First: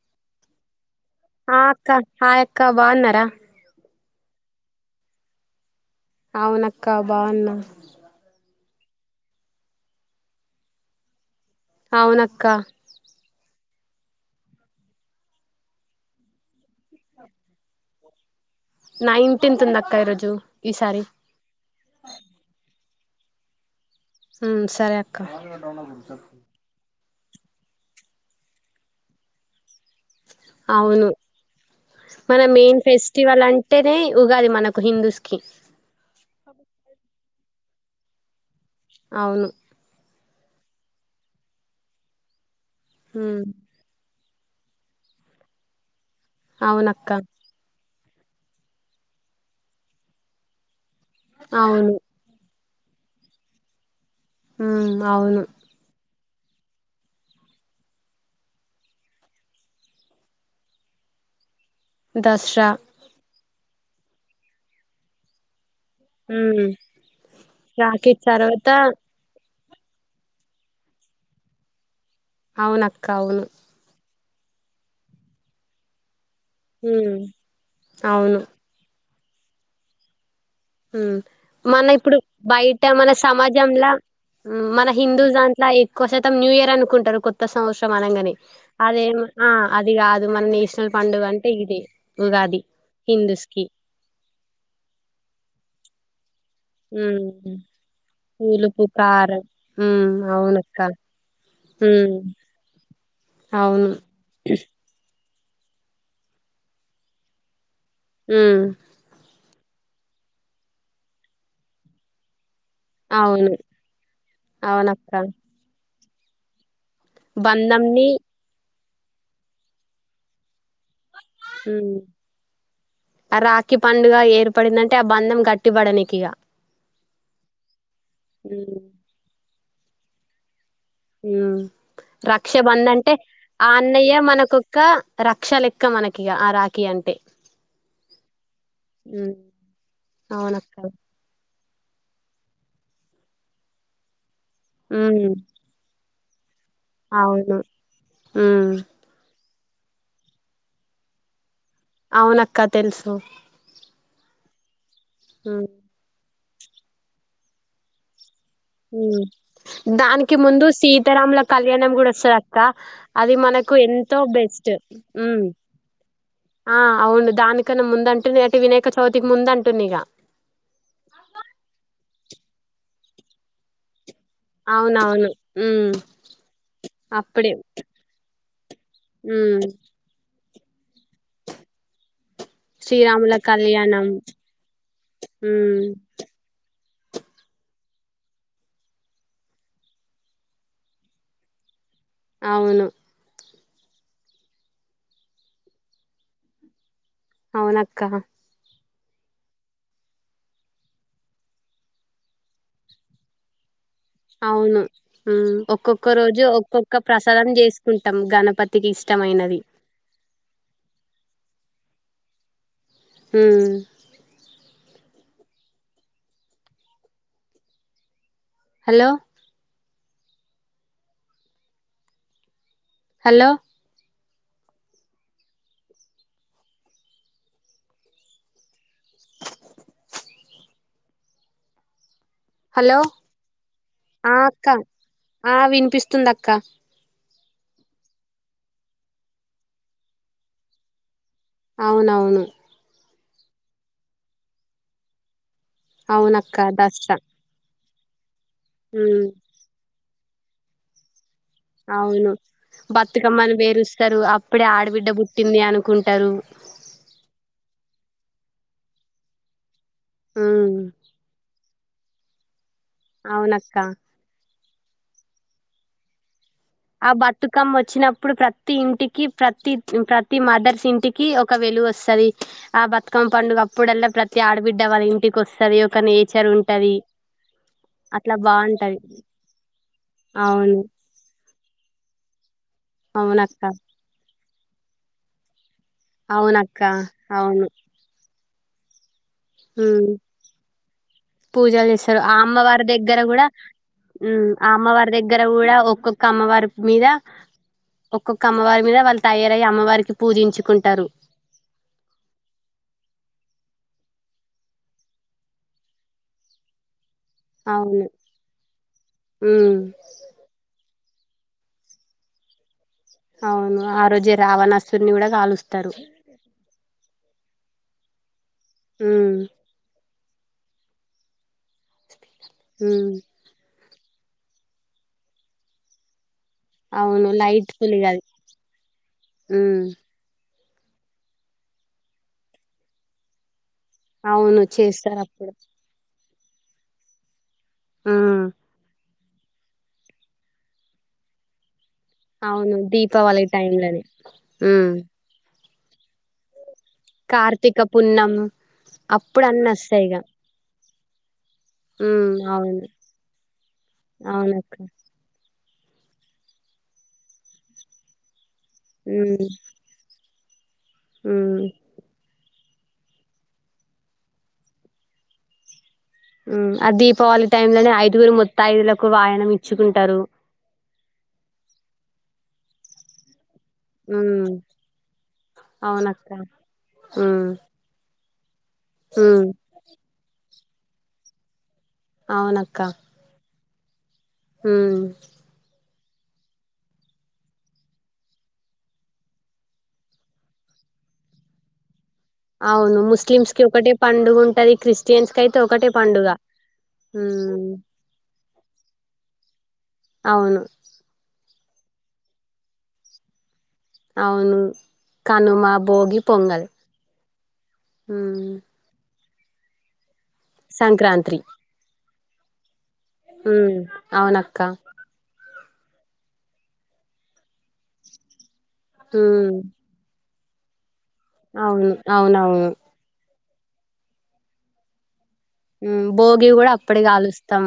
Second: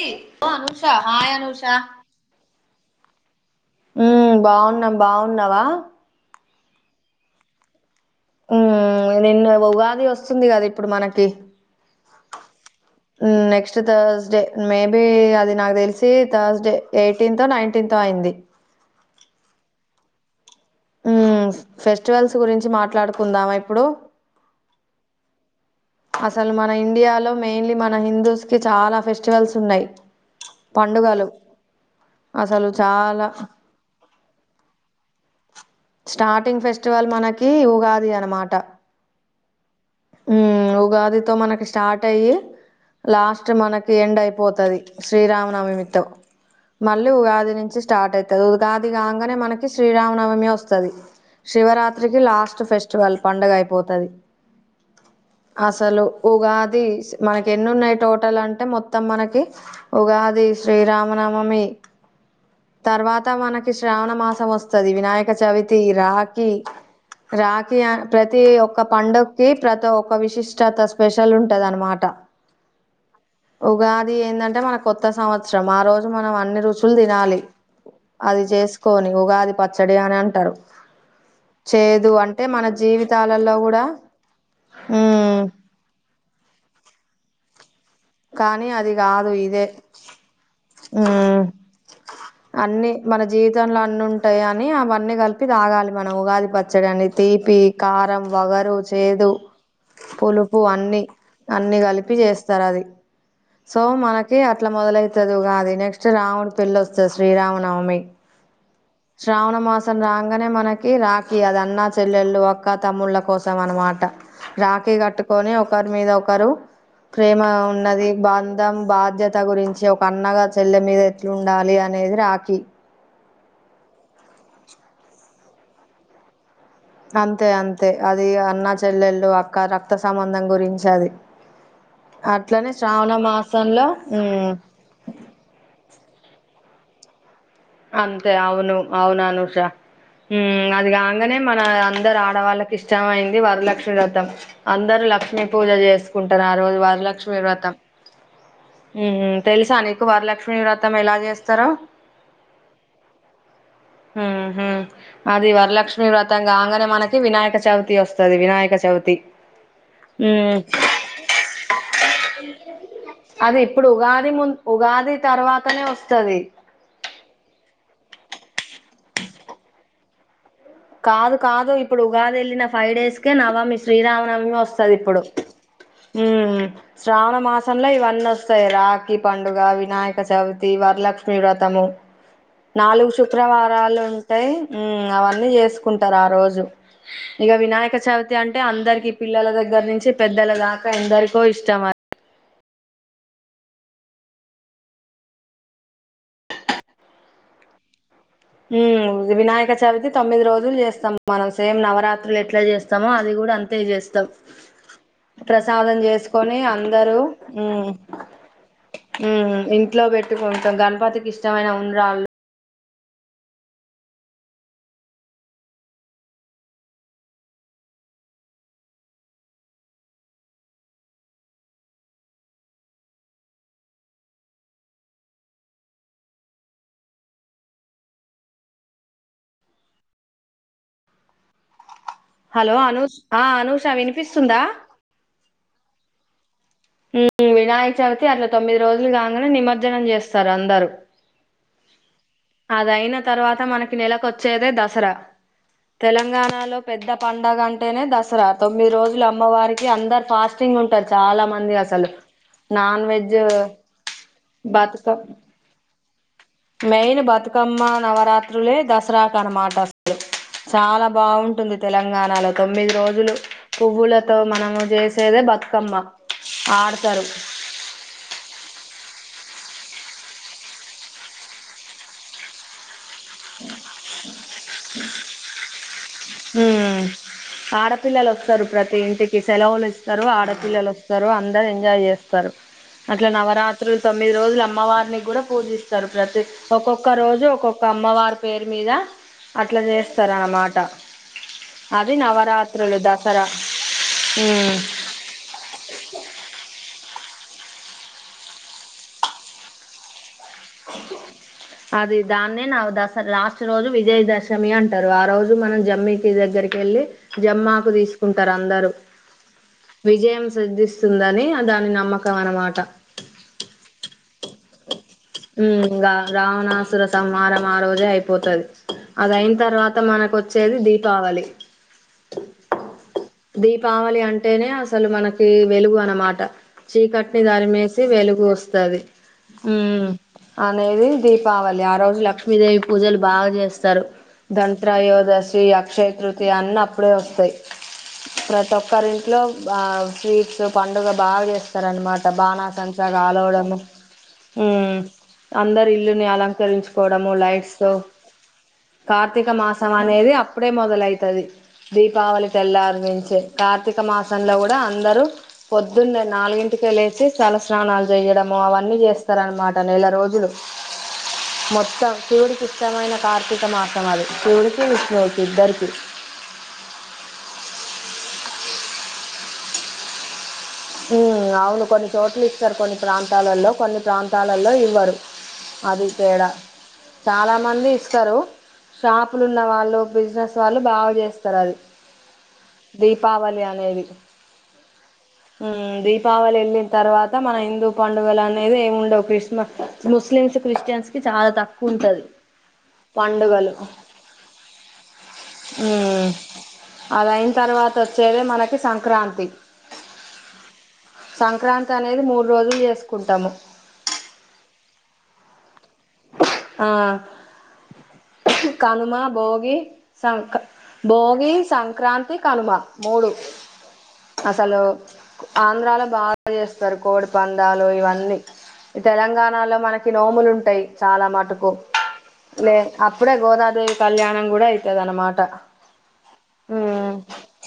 ఈ బాముచ్ ఆ అక్క హాయ్ అక్క బాగున్నార ఉమ్ బాగున్నాం బాగున్నావా అవునక్క బాగున్నా ఉమ్ నిన్న ఉగాది వస్తుంది గద ఇప్పుడు మనకి అవునక్క ఉమ్ నెక్స్ట్ థర్స్ డే మేబి అది నాకు తెలిసి థర్స్డే ఎయిటీన్తో నైన్టీన్తో అయింది నైన్టీన్త్ ఉందక్క ఈరోజు ఈసారి ఉమ్ ఫెస్టివల్స్ గురించి మాట్లాడుకుందామా ఇప్పుడు మ్మ్ సరే అక్క అసలు మన ఇండియాలో మెయిన్లీ మన హిందూస్ కి చాలా ఫెస్టివల్స్ ఉన్నాయి. అవును పండుగలు మన అసలు మెయిన్ చాలా ఫెస్టివల్ అంటేనే ఉగాది మనకు హిందూస్కి స్టార్టింగ్ ఫెస్టివల్ మనకి ఉగాది అనమాట అవును ఉమ్ ఉగాదితో మనకి స్టార్ట్ అయ్యి ఉమ్, లాస్ట్ మనకి ఎండ్ అయి పోతది శ్రీరామనవమితో అవునక్క మళ్ళీ ఉగాది నుంచి స్టార్ట్ అయితది ఉగాది కాంగానే మనకి శ్రీరామనవమి వస్తది అవును షివరాత్రికి లాస్ట్ ఫెస్ట్ టువాళ్ పండగ అయిపోతది మ్మ్ అవును అసలు ఉగాది మనకెన్ని ఉన్నాయి టోటల్ అంటే మొత్తం మనకి ఉగాది శ్రీరామ నవమి దసరా తర్వాత మనకి ష్రావణ మాసం వస్తది వినాయక చవితి రాఖీ ఉమ్, రాఖీ ప్రతి ఒక్క పండుగకి ప్రత ఒక విషిష్టత స్పెషల్ ఉంటదన్మాట అవునక్క అవును అది ఏందంటే మన కొత్త సంవత్సరం ఆ రోజు మనం అన్ని రుచులు ఉమ్, దినాలి అవును అది చేసుకోని ఉగాది పచ్చడి అనంటరు మ్మ్ మన ఇప్పుడు బయట మన జీవితాలలో కూడా సమాజంలా మ్మ్ మన హిందూ ఉమ్ దాంట్ల ఎక్కువ శైతం న్యూ ఇయర్ అనుకుంటారు కొత్త సంవత్స్ మనంగానే కానీ అది అదేం కాదు ఆ ఇదే అది గాదు మన నేషనల్ పండుగ ఉమ్ అంటే ఇదే ఉగాది అన్ని మన హిందూస్ కి జీవితంలో అన్ని ఉంటాయని అవన్నీ కలిపి దాగాలి మనం ఉగాది పచ్చడని తీపి ఉమ్ కారం వగరు పులుపు చేదు కారం ఉమ్ పులుపు అవునక్క అన్నీ అన్ని కలిపి ఉమ్ చేస్తారు అది సో అవును మనకి అట్లా మొదలైతది ఉగాది నెక్స్ట్ రాముడు పెళ్లి వస్తది శ్రీరామ నవమి ఉమ్ శ్రావణ మాసం రాంగానే మనకి రాకి అది అన్నా చెల్లెళ్ళు ఒక్క తమ్ముళ్ల అవును కోసం అనమాట రాఖీ అవునక్క కట్టుకోని ఒకరి మీద ఒకరు ప్రేమ బంధంని ఉన్నది బంధం బాధ్యత గురించి ఒక అన్నగా చెల్లె మీద ట్లుండాలి ఉమ్ అనేది రాఖీ ఆ రాఖీ పండుగ ఏర్పడిందంటే ఆ బంధం గట్టిబడనికిగా అంతే అంతే అది అన్న ఉమ్ చెల్లెళు అక్క రక్త సంబంధం గురించి అది మ్మ్ రక్ష అట్లనే బంధ్ శ్రావణ అంటే ఆ మాసంలో అన్నయ్య ఉమ్ మనకొక్క రక్ష లెక్క మనకిక ఆ రా కి అంటే అంతే అవును అవును ఉమ్ అనూషా అవునక్క అదిగాంగనే మన అందరు ఆడవాళ్ళకి ఇష్టమయింది వరలక్ష్మి వ్రతం అందరు ఉమ్ లక్ష్మీ పూజ చేస్ రోజు వరలక్ష్మీ అవును వ్రతం ఉమ్ తెలుసా నీకు వరలక్ష్మి వ్రతం ఎలా చేస్తారో అవునక్క తెలుసు ఉహు అది ఉమ్ వరలక్ష్మి వ్రతం కంగానే మనకి వినాయక చవితి వస్తుం స్తది వినాయక చవితి ఉమ్ దానికి ఉమ్ ముందు సీతారాముల కళ్యాణం కూడా వస్తుంది అక్క అది మనకు ఇప్పుడు ఎంతో ఉగాది ము బెస్ ఉగాది తర్వాతనే వస్తది ఆ అవును దానికన్నా ముంద అంటుంది అంటే వినాయక చవితికి ముంద అంటుంన్న ఇగ కాదు కాదు ఇప్పుడు ఉగాది ఏళ్ళిన ఫైవ్ డేస్ కే నవమి శ్రీరామనవమి వస్తది ఇప్పుడు అవునవును ఉమ్ ఉ శ్రావణ అప్పుడే మాసంల ఇవన్నీనోస్తాయి రాఖీ పండుగ ఉమ్ వినాయక చవి తి వరలక్ష్మి వ్రతము నాలుగు శ్రీరాముల శుక్రవారాలు కళ్యాణం ఉంటాయి ఉ అవన్నీ ఉమ్ చేసుకుంటారు ఆ రోజు ఇగ వినాయక చవితి అంటే అందరికి పిల్లల దగ్గర నుంచి పెద్దల దాకా ఎందరికో ఇష్టం అం అవును అవునక్క ఉహ్ వినాయక చవితి తొమ్మిది రోజులు చేస్తాం మనం సేమ్ నవరాత్రులు ఎట్లా చేస్తామో అది కూడా అంతే చేస్ తం అవును ఉమ్ ప్రసాదం ఒక్కొక్క రోజు చేసుకొని ఒక్కొక్క అందరూ ప్రసాదం చేసుకుంటాం గణపతికి ఉహ్ ఇష్టమైనది ఇంట్లో పెట్టుకుంటాం గణపతికి ఇష్టమైన ఉండ్రాళ్లు హ్మ్ హలో హలో హలో అనూష్ ఆ అనూష ఆ వినిపిస్తుందా అక్క ఆ వినిపిస్తుంది అక్క ఉహ్ వినాయక చవితి అట్లా తొమ్మిది రోజులు కంగనే నిమజ్జనం చేస్తారు అందరు అవునవును అదయిన తర్వాత మనకి నెలకొచ్చేదే దసరా అవునక్క తెలంగాణలో పెద్ద దసరా పండగ అం టే నే దసరా తొమ్మిది రోజులు ఉమ్ అమ్మవారికి అందరు ఫాస్టింగ్ ఉంటారు చాలా మం ది అసలు అవును నాన్ వెెజ బతుకమ్మని పేరుస్తారు అప్పుడే ఆడబిడ్డ బతుకమ్మ్ పుట్టింది అనుకుంటారు మెయిన్ బతుకమ్మ నవరాత్రులే దసరాకు అనమాట ఉమ్ చాలా బాగుంటుంది తెలంగాణలో తొమ్మిది రోజులు అవునక్క పువ్వులతో మనము జేసేదే బతుకమ్మ ఆ ఆడతారు బతుకమ్మ ఓచ్చినప్పుడు ప్రతి ఇంటికి ప్రతి ప్రతి మదర్స్ ఇంటికి ఒక వెలుగోస్తది ఆ బత్ తక్కం పండుగ అప్పుడల్లా ప్రతి ఆడబిడ్డ వాళ్ళ ఇంటికి వస్తుంది ఒక నేచర్ ఉంటది ఉమ్ ఆడపిల్లలు అట్లా వస్తారు ప్రతి బాగుంటది ఇంటికి సెలవులు ఇస్తారు అవును ఆడపిల్లలు వస్తారు అందరు ఎం జాయ్ చేస్తారు అట్లా అవునక్క నవరాత్రులు తొమ్మిది రోజులు అమ్మవారిని కూడా పూజిస్ స్తారు ప్రతి అవునక్క ఒక్కొక్క రోజు అవును ఒక్కొక్క అమ్మవారి పేరు మీద అట్లా ఉమ్ చేస్తారన్నమాట పూజలు చేస్తారు ఆ అమ్మవారి దగ్గర కూడా దసరా హ్మ్ ఆ ఉమ్ అమ్మవారి దగ్గర కూడా డ ఒక్కొక్క అమ్మవారి మీద ఒక్కొక్క అమ్మవారి మీద వాళ్ళు తయారయ్యి అమ్మవారికి పూజించుకుంటారు అది దాన్నే నా దసరా లాస్ట్ రోజు విజయదశమి అంటారు ఆ రోజు మనం జమ్మికి దగ్గర్ రకెళ్ళి జెమ్మకు అవును తీసుకుంటారు అందరు ఉమ్ విజయం వస్తుందని దాని నమ్మకం అనమాట అవును ఆ రోజే రావణాసురిని కూడా కాలుస్తారు తం వారం ఆ రోజే అయిపోతది అది ఉమ్ అయిన తర్వాత మన కోచ్చేది దీపావళి హ్మ్ పావలి అంటేనే అసలు మనకి వెలుగు అనమాట అవును చీకటిని లైట్ దారిమేసి పులిగది వెలుగు వస్తది హ ఉమ్ అనేది దీపావళి ఆ రోజు లక్ష్మీదేవి పూజలు బాగా చేస్తా రు అవును చేస్తారు అప్పుడు దాంత్రయోదశీ అక్షయ తృ తోట అన్ని అప్పుడే వస్తాయి ఉమ్ ప్రతి ఒక్కరింటి ట్లో ఆ స్వీట్స్ పండుగ బాగా చేస్తారూ అనమాట బాణసంచ కాలవడము హ ఉమ్ అందరు ఇల్లుని అలంకరించు కోడము లైట్స్ కార్తీక పున్నం అప్పుడు కార్తీక అన్ని మాసం వస్తాయి ఇగ అనేది అప్పుడే మొదలైతది ఉమ్ దీపావళి అవును తెల్లారు నుంచే కార్తీక మాసంలో అవునక్క కూడా అందరూ పొద్దున్నే నాలుగింటికి లేసి తల స్నానాలు చెయడము అవన్నీ ఉమ్ చేస్తారనమాట నెల రోజులు ఉమ్ మొత్తం శివుడికి ఇష్టమైన కార్తీక మాసం అది శివుడికి విష్ణువుకి ఇద్దరికి ఆ దీపావళి టైమ్ లనే ఐదుగురు ముతైదులకు వాయినం ఇచ్చుకుంటారు ఉ అవును కొన్ని చోట్ల ఇస్తారు కొన్ని ప్రాంతాలలో కొన్ని ఉమ్ ప్రాంతాలలో ఇవ్వరు అది అవునక్క తేడా ఉమ్ చాలా మంది ఇస్తారు షాపులు ఉమ్ ఉన్న వాళ్ళు బిజినెస్ వాళ్ళు బాగ చేస్తారు అది అవునక్క దీపావళి అ నేది ఆ దీపావళి వెళ్ళిన తర్వాత మన హిందూ పండుగలు అనేది ఏ ఉండవు క్రిస్మస్ ముస్ ముస్లిమ్స్ క్రిస్టియన్స్ కి చాలా తక్కువ ఉంటుంది అవును ముస్లిమ్స్ కి ఒకటే పండుగ ఉంటది క్రిస్టియన్స్ కి అయితే ఒకటే పండుగ అదయిన ఉమ్ తర్వాత వచ్చేదే మనకి సంక్రాంతి అవును సంక్రాంతి అనేది మూడు రోజులు చేసుకుంటాము అవును కనుమా భోగి పొంగల్ ఆ ఉమ్ కనుమా భోగి సంక సంక్రాంతి భోగి సంక్రాంతి కనుమ మూడు ఉమ్ అవునక్క అసలు ఆంధ్రాలో బాగా చేస్తారు కోడి పందాలు ఇవన్నీ ఈ ఉమ్ తెలంగాణలో మనకి నోములు ఉంటాయి చాలా మటుకు అవును అవునవును లే అప్పుడే గోదాదేవి కళ్యాణం కూడా అవుతుంది అనమాట భోగి కూడా అప్పడే కాలుస్తాం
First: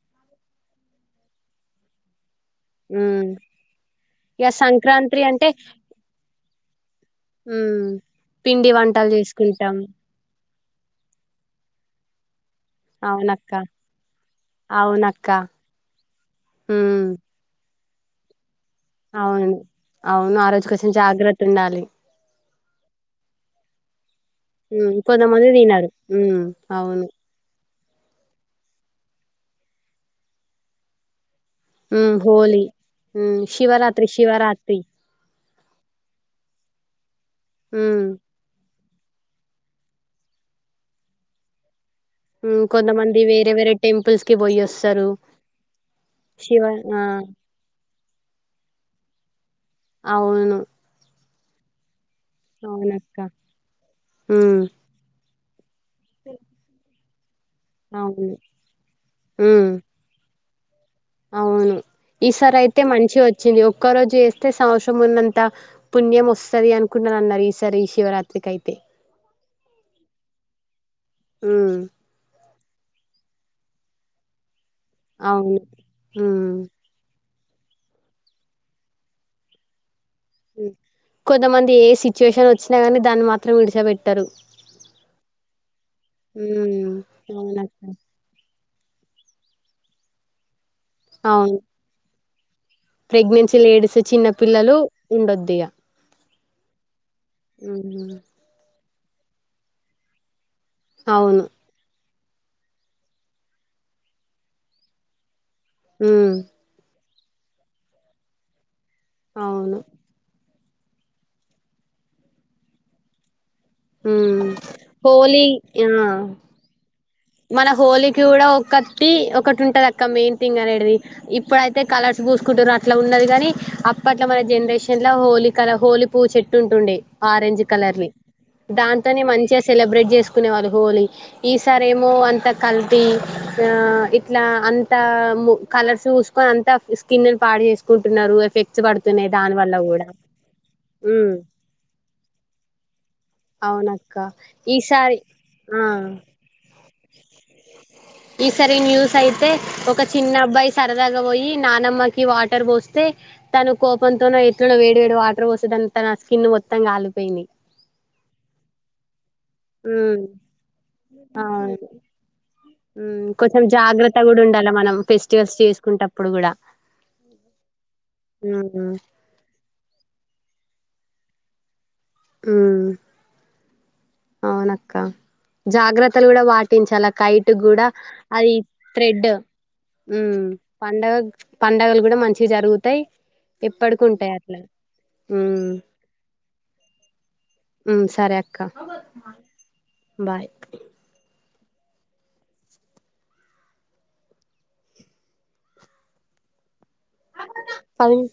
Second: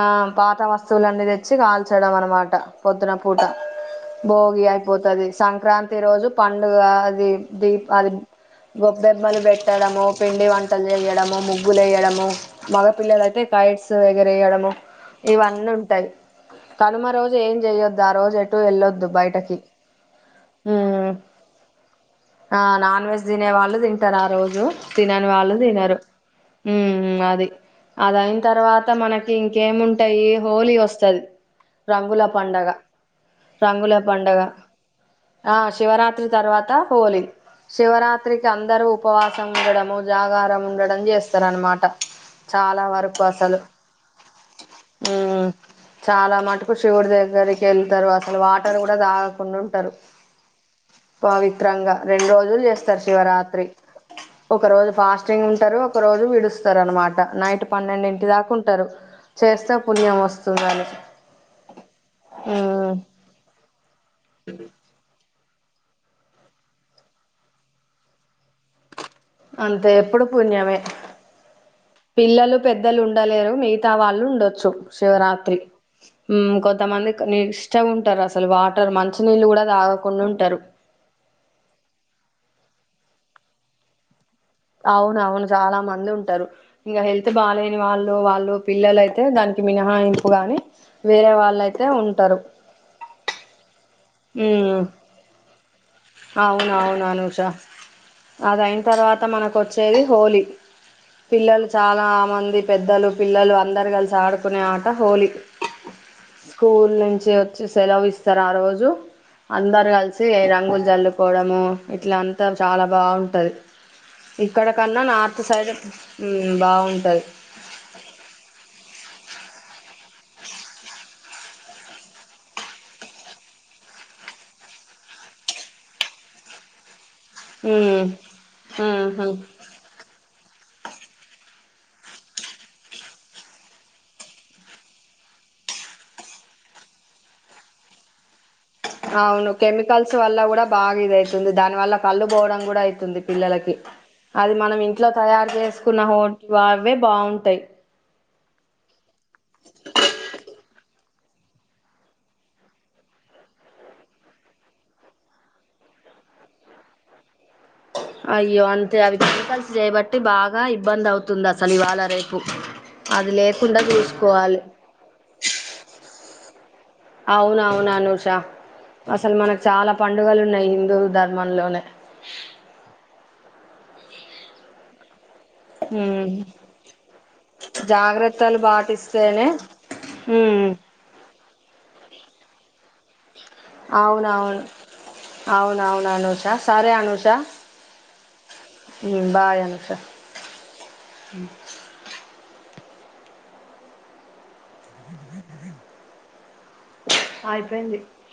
ఆ పాత వస్తువులు అన్నీ తెచ్చి కాల్చడం అనమాట పొద్దున ఉమ్ పూట ఇక భోగి సంక్రాంతి అయిపోతది అంటే సంక్రాంతి రోజు పండుగది ఉమ్ దీప్ అది పిండి వంటలు గొబ్బెమ్మలు చేసుకుంటాం పెట్టడము పిండి వంట లు చేయడము ముగ్గులు వేయడము మగ పిల్లలు అయితే అవునక్క కిట్స్ ఏగర వేయడము అవునక్క ఇవన్నీ ఉంటాయి ఉమ్ కనుమ రోజు ఏం చెయొద్దు ఆ రోజు ఎట్ టు ఎలదు అవును బయటకి అవును ఆ రోజు హ కొంచెం జాగ్రత్త ఉండాలి ఆ నాన్ వెజ్ తినే వాళ్ళు తి తింటారు ఆ రోజు ఉమ్ తినని కొంతమంది వాళ్ళు తినరు ఉమ్ ఉ అవును అది అదయిన తర్వాత మనకి ఇంకేముంటాయి హోలీ వస్తది ఉమ్ రంగుల హోలీ పండగ ఉమ్ రంగుల శివరాత్రి పండుగ శివరాత్రి ఆ శివరాత్రి తర్వాత హోలీ ఉమ్ శివరాత్రికి అందరూ ఉపవాసం ఉండడము జాగారం ఉండడం చేస్తారనమాట ఉమ్ చాలా కొంతమంది వరకు వేరే అసలు వేరే టెంపుల్స్ కి పోయొస్తారు హ చాలా శివ మటుకు ఆ శివుడి దగ్గరికి ఏళ్తారు అసలు వాటర్ కూడా దాగకుం అవును పవిత్రంగా రెండు రోజులు చేస్తారు అవునక్క శివరాత్రి ఒక ఉమ్ రోజు ఫాస్టింగ్ ఉంటారు ఒక రోజు విడుస్తారు అనమాట నైట్ పన్నెండింటి అవును దాకుంటారు ఉమ్ చేస్తే పుణ్యం వస్తుంది అని అవును ఈసారి అయితే మంచి వచ్చింది ఒక్క రోజె చేస్తే సంవత్సరం ఉన్నంత ఇంత పుణ్యం వస్తది అనుకున్ననన్నరు ఈసారి శివరాత్రికి అయితే అంత ఎప్పుడు పుణ్యమే ఉమ్ పిల్లలు పెద్దలు ఉండలేరు మిగతా వాళ్ళు ఉండొచ్చు శివరాత్రి అవును ఉమ్ మ్ కొంతమంది నీ నిష్ఠగ ఉంటారు అసలు వాటర్ మంచి నీళ్ళు కూడా తాగరు కొంతమంది ఏ సిచ్యువేషన్ వచ్చినా కానీ దాన్ని మాత్రం విడిచపెట్టారు అవున అవును చాలా మంది ఉంటారు ఉమ్ ఇంకా హెల్త్ బాలేని అవునక్క వాళ్ళు వాళ్ళు పిల్లలయితే దానికి మినహాయింపు గాని వేరే అవును వాళ్ళుయితే ఉంటారు ప్రెగ్నెన్సీ లేడీస్ చిన్న పిల్లలు ఉండొద్దు ఇహ అవునవును అనుషా ఉమ్ అదయిన తర్వాత మనకువచ్చేది హోలీ అవును పిల్లలు చాలా మంది పెద్దలు పిల్లలు అందరు కలిసి ఆడుకునే ఆట హోలీ ఉమ్ స్కూల్ నుంచి వచ్చి సెలవు ఇస్తారు ఆ రోజు అవును అందరు కలిసి రంగులు జల్లుకోవడము ఇట్ల అంతా చాలా బాగుంటది ఉమ్ ఇక్కడ కన్నా నార్త్ హోలీ సైడ్ ఆ మ్ బావుంటది మన హోలీకి కూడా ఒక్క కట్టి ఒకటి ఉంటది అక్క మెయిన్ థింగ్ అనేటిది ఇప్పుడైతే కలర్స్ పూసుకుంటుర్రు అట్లా ఉన్నది గాని అప్పట్లో మన జనరేషన్ లో హోలీ కల హోలీ పూ చెట్టు ఉంటుండే ఆరెంజ్ కలర్ వి దాంతోనే మంచిగా సెలబ్రేట్ చేసుకునే వాళ్ళు హోలీ ఈసారి ఏమో అంత కల్తీ ఆ ఇట్లా అంతా కలర్స్ పూసుకొని అంత స్కిన్ ని పాడు చేసుకుంటున్నారు ఎఫెక్ట్స్ పడుతున్నాయి అవును దాని వల్ల కూడా కెమికల్స్ వల్ల కూడా బాగా ఇది ఉమ్ అయితుంది దాని వల్ల కళ్ళు పోవడం కూడా అయితుంది పిల్లల కి అవునక్క అది మనం ఇంట్లో ఈసారి తయారు ఆ చేసుకున్నవి వా ఈసారి ఈ న్యూస్ అయితే ఒక చిన్న అబ్బాయి స ల్లపోయి పోయి నానమ్మకి వాటర్ పోస్తే తను కోపంతోన ఎట్ల వేడి వేడి వాటర్ పోసిఇదం త స్కిన్ మొత్తం కాలిపోయింది అయ్యో అంతే అవి క మికల్స్ చేయబట్టి ఉమ్ బాగా ఇబ్బంది అవుతుంది అసలు అవును ఇవాళ రేపు అది కొంచెం లేకుండా జాగ్రత్త కూడా చూసుకోవాలి ఉండాల మనం ఫెస్టివల్స్ చేసుకుంటప్పుడు కూడా అవునవును అనూష ఉమ్ అసలు మనకు చాలా పండుగలు ఉన్నాయి హిందూ ధర్మంలోనే మ్ అవునక్క జాగ్రత్తలు ఉమ్ కూడా పాటించాలఅక్క కైట్ కూడా అది జాగ్రత్తలు థ్రెడ్ పాటిస్తేనే ఉమ్ పండగ పండగలు కూడా మంచి జరుగుతాయి ఎప్పటికుంటాయి అట్లాగ అవునా అవునా అనుషా సారే అనుషా ఉమ్ సరే అక్క బాయ్ అనుషా బాయ్ అయిపోయింది పది నిమి